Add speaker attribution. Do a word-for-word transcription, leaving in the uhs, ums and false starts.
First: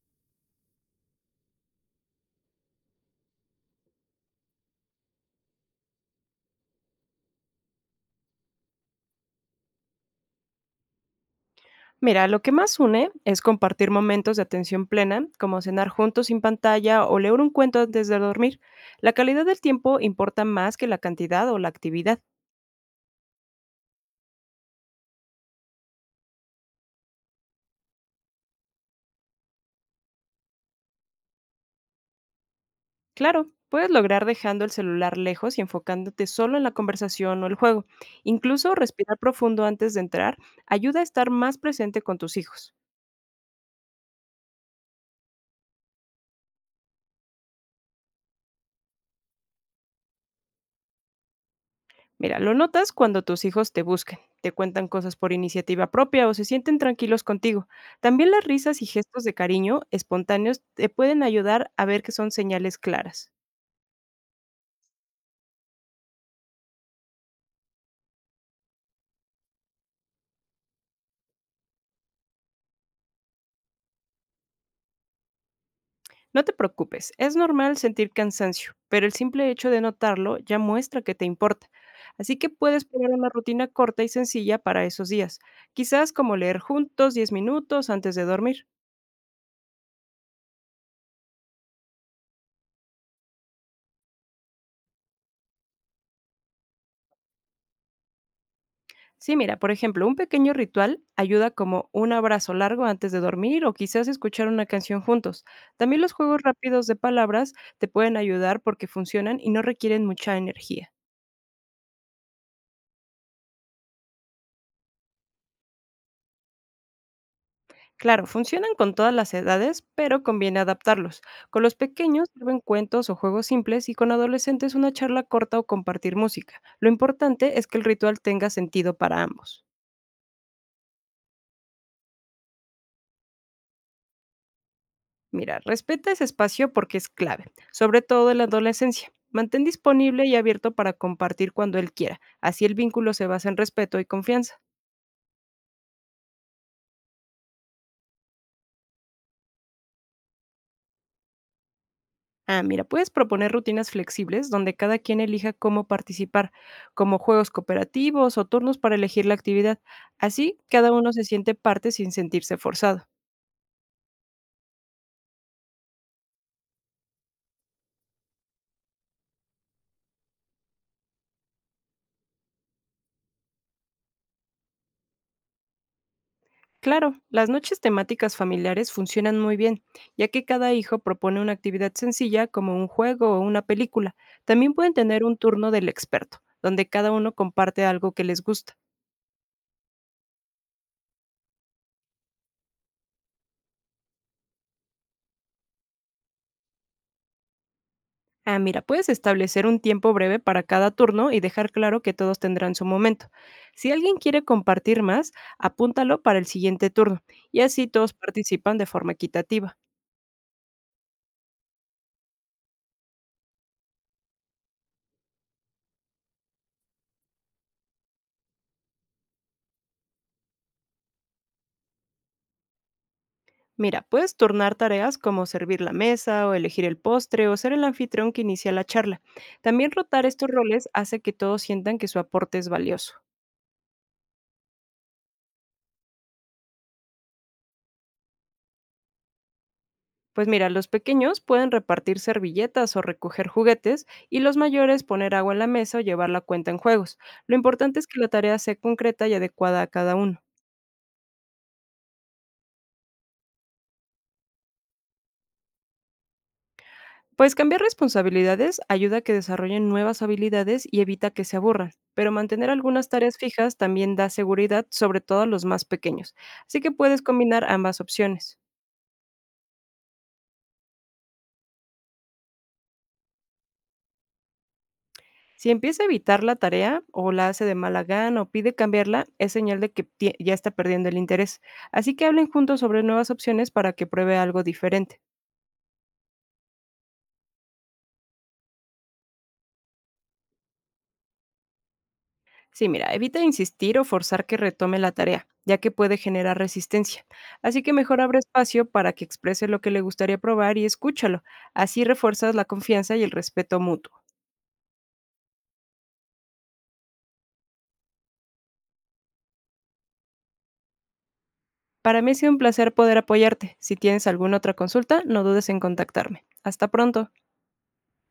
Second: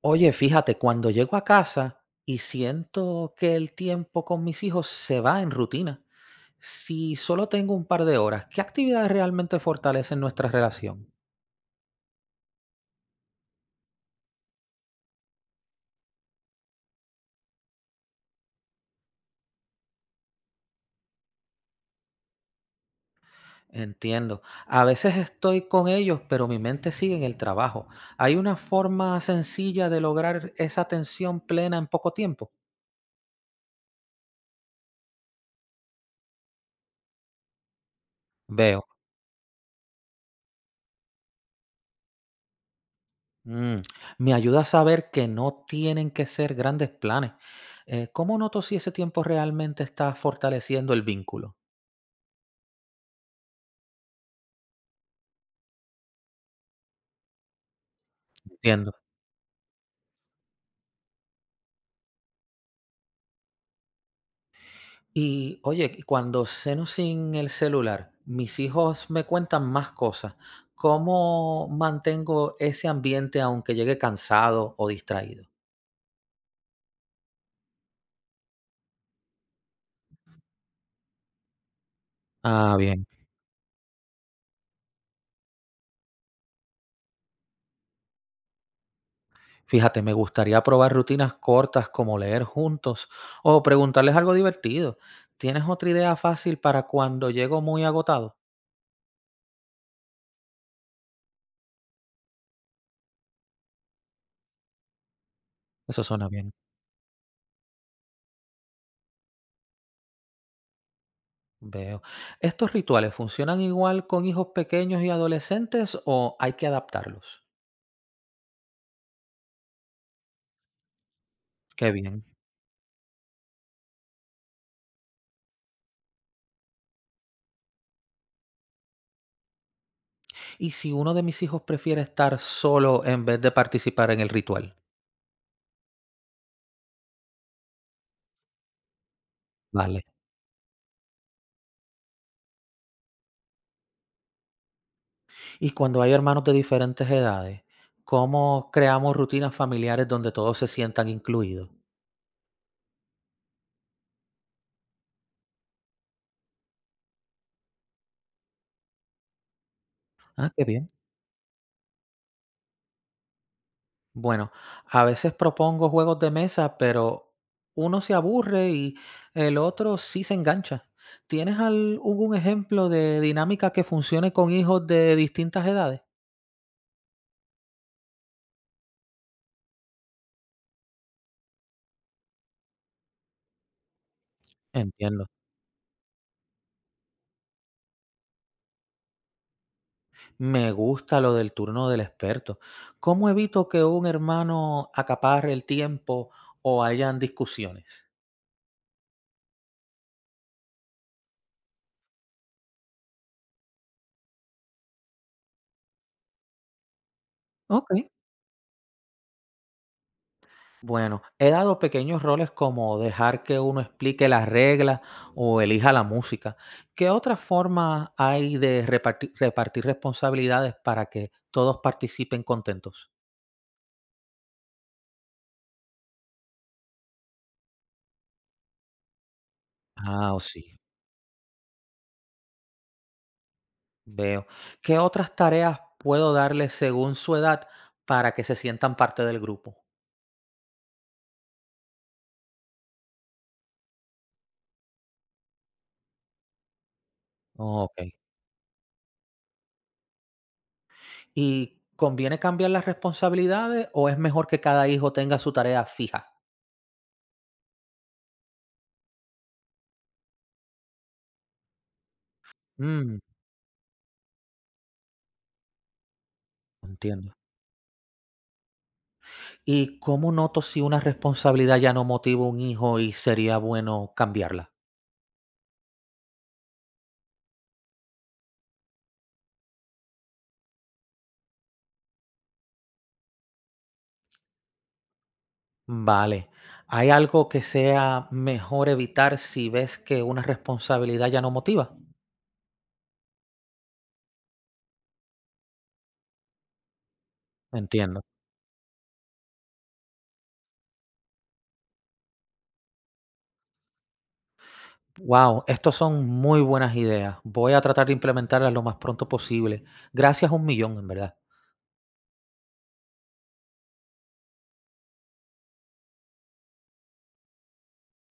Speaker 1: Oye, fíjate, cuando llego a casa y siento que el tiempo con mis hijos se va en rutina, si solo tengo un par de horas, ¿qué actividades realmente fortalecen nuestra relación?
Speaker 2: Mira, lo que más une es compartir momentos de atención plena, como cenar juntos sin pantalla o leer un cuento antes de dormir. La calidad del tiempo importa más que la cantidad o la actividad.
Speaker 1: Entiendo. A veces estoy con ellos, pero mi mente sigue en el trabajo. ¿Hay una forma sencilla de lograr esa atención plena en poco tiempo?
Speaker 2: Claro, puedes lograr dejando el celular lejos y enfocándote solo en la conversación o el juego. Incluso
Speaker 1: Veo.
Speaker 2: respirar profundo antes de entrar ayuda a estar más presente con tus hijos.
Speaker 1: Mm, me ayuda a saber que no tienen que ser grandes planes. Eh, ¿cómo noto si ese tiempo realmente está fortaleciendo el vínculo?
Speaker 2: Mira, lo notas cuando tus hijos te buscan, te cuentan cosas por iniciativa propia o se sienten tranquilos contigo. También las risas y
Speaker 1: Entiendo.
Speaker 2: gestos de cariño espontáneos te pueden ayudar a ver que son señales claras.
Speaker 1: Y oye, y cuando ceno sin el celular, mis hijos me cuentan más cosas. ¿Cómo mantengo ese ambiente aunque llegue cansado o distraído?
Speaker 2: No te preocupes, es normal sentir cansancio, pero el simple hecho de notarlo ya muestra que te importa. Así que
Speaker 1: Ah,
Speaker 2: puedes
Speaker 1: bien.
Speaker 2: probar una rutina corta y sencilla para esos días, quizás como leer juntos diez minutos antes de dormir.
Speaker 1: Fíjate, me gustaría probar rutinas cortas como leer juntos o preguntarles algo divertido. ¿Tienes otra idea fácil para cuando llego muy agotado?
Speaker 2: Sí, mira, por ejemplo, un pequeño ritual ayuda como un abrazo largo antes de dormir o quizás escuchar una canción juntos. También
Speaker 1: Eso
Speaker 2: los
Speaker 1: suena
Speaker 2: juegos
Speaker 1: bien,
Speaker 2: rápidos de palabras te pueden ayudar porque funcionan y no requieren mucha energía.
Speaker 1: veo. ¿Estos rituales funcionan igual con hijos pequeños y adolescentes o hay que adaptarlos?
Speaker 2: Claro, funcionan con todas las edades, pero conviene adaptarlos. Con los
Speaker 1: Qué bien.
Speaker 2: pequeños sirven cuentos o juegos simples y con adolescentes una charla corta o compartir música. Lo importante es que el ritual tenga sentido para ambos.
Speaker 1: ¿Y si uno de mis hijos prefiere estar solo en vez de participar en el ritual?
Speaker 2: Mira, respeta ese espacio porque es clave, sobre todo en la adolescencia. Mantén
Speaker 1: Vale.
Speaker 2: disponible y abierto para compartir cuando él quiera. Así el vínculo se basa en respeto y confianza.
Speaker 1: Y cuando hay hermanos de diferentes edades, ¿cómo creamos rutinas familiares donde todos se sientan incluidos?
Speaker 2: Ah, mira, puedes proponer rutinas flexibles donde cada quien elija cómo participar, como juegos cooperativos o turnos para elegir la actividad.
Speaker 1: Ah,
Speaker 2: Así,
Speaker 1: qué bien.
Speaker 2: cada uno se siente parte sin sentirse forzado.
Speaker 1: Bueno, a veces propongo juegos de mesa, pero uno se aburre y el otro sí se engancha. ¿Tienes algún ejemplo de dinámica que funcione con hijos de distintas edades?
Speaker 2: Claro, las noches temáticas familiares funcionan muy bien, ya que cada hijo propone una actividad sencilla como un juego o una película. También pueden tener
Speaker 1: Entiendo.
Speaker 2: un turno del experto, donde cada uno comparte algo que les gusta.
Speaker 1: Me gusta lo del turno del experto. ¿Cómo evito que un hermano acapare el tiempo o hayan discusiones?
Speaker 2: Ah, mira, puedes establecer un tiempo breve para cada turno y dejar claro que todos tendrán su momento. Si alguien quiere compartir más, apúntalo para el siguiente turno, y así
Speaker 1: Ok,
Speaker 2: todos participan de forma equitativa.
Speaker 1: bueno, he dado pequeños roles como dejar que uno explique las reglas o elija la música. ¿Qué otras formas hay de repartir, repartir responsabilidades para que todos participen contentos?
Speaker 2: Mira, puedes turnar tareas como servir la mesa o elegir el postre o ser el anfitrión que inicia la charla. También rotar
Speaker 1: Ah, o
Speaker 2: estos
Speaker 1: sí,
Speaker 2: roles hace que todos sientan que su aporte es valioso.
Speaker 1: veo. ¿Qué otras tareas puedo darles según su edad para que se sientan parte del grupo?
Speaker 2: Pues mira, los pequeños pueden repartir servilletas o recoger juguetes y los mayores poner agua en la mesa o llevar la cuenta en juegos. Lo importante es
Speaker 1: Ok.
Speaker 2: que la tarea sea concreta y adecuada a cada uno.
Speaker 1: ¿Y conviene cambiar las responsabilidades o es mejor que cada hijo tenga su tarea fija?
Speaker 2: Pues cambiar responsabilidades ayuda a que desarrollen nuevas habilidades y evita que se aburran, pero mantener algunas
Speaker 1: Mm,
Speaker 2: tareas fijas también da seguridad, sobre todo a los más pequeños. Así que puedes
Speaker 1: entiendo.
Speaker 2: combinar ambas opciones.
Speaker 1: ¿Y cómo noto si una responsabilidad ya no motiva a un hijo y sería bueno cambiarla?
Speaker 2: Si empieza a evitar la tarea o la hace de mala gana o pide cambiarla, es señal de que tie- ya está perdiendo el interés. Así que hablen juntos sobre nuevas opciones para que pruebe algo diferente.
Speaker 1: Vale. ¿Hay algo que sea mejor evitar si ves que una responsabilidad ya no motiva?
Speaker 2: Sí, mira, evita insistir o forzar que retome la tarea, ya que puede generar resistencia. Así que mejor
Speaker 1: Entiendo.
Speaker 2: abre espacio para que exprese lo que le gustaría probar y escúchalo. Así refuerzas la confianza y el respeto mutuo.
Speaker 1: Wow, estos son muy buenas ideas. Voy a tratar de implementarlas lo más pronto posible. Gracias un millón, en verdad.
Speaker 2: Para mí ha sido un placer poder apoyarte. Si tienes alguna otra consulta, no dudes en contactarme. Hasta pronto.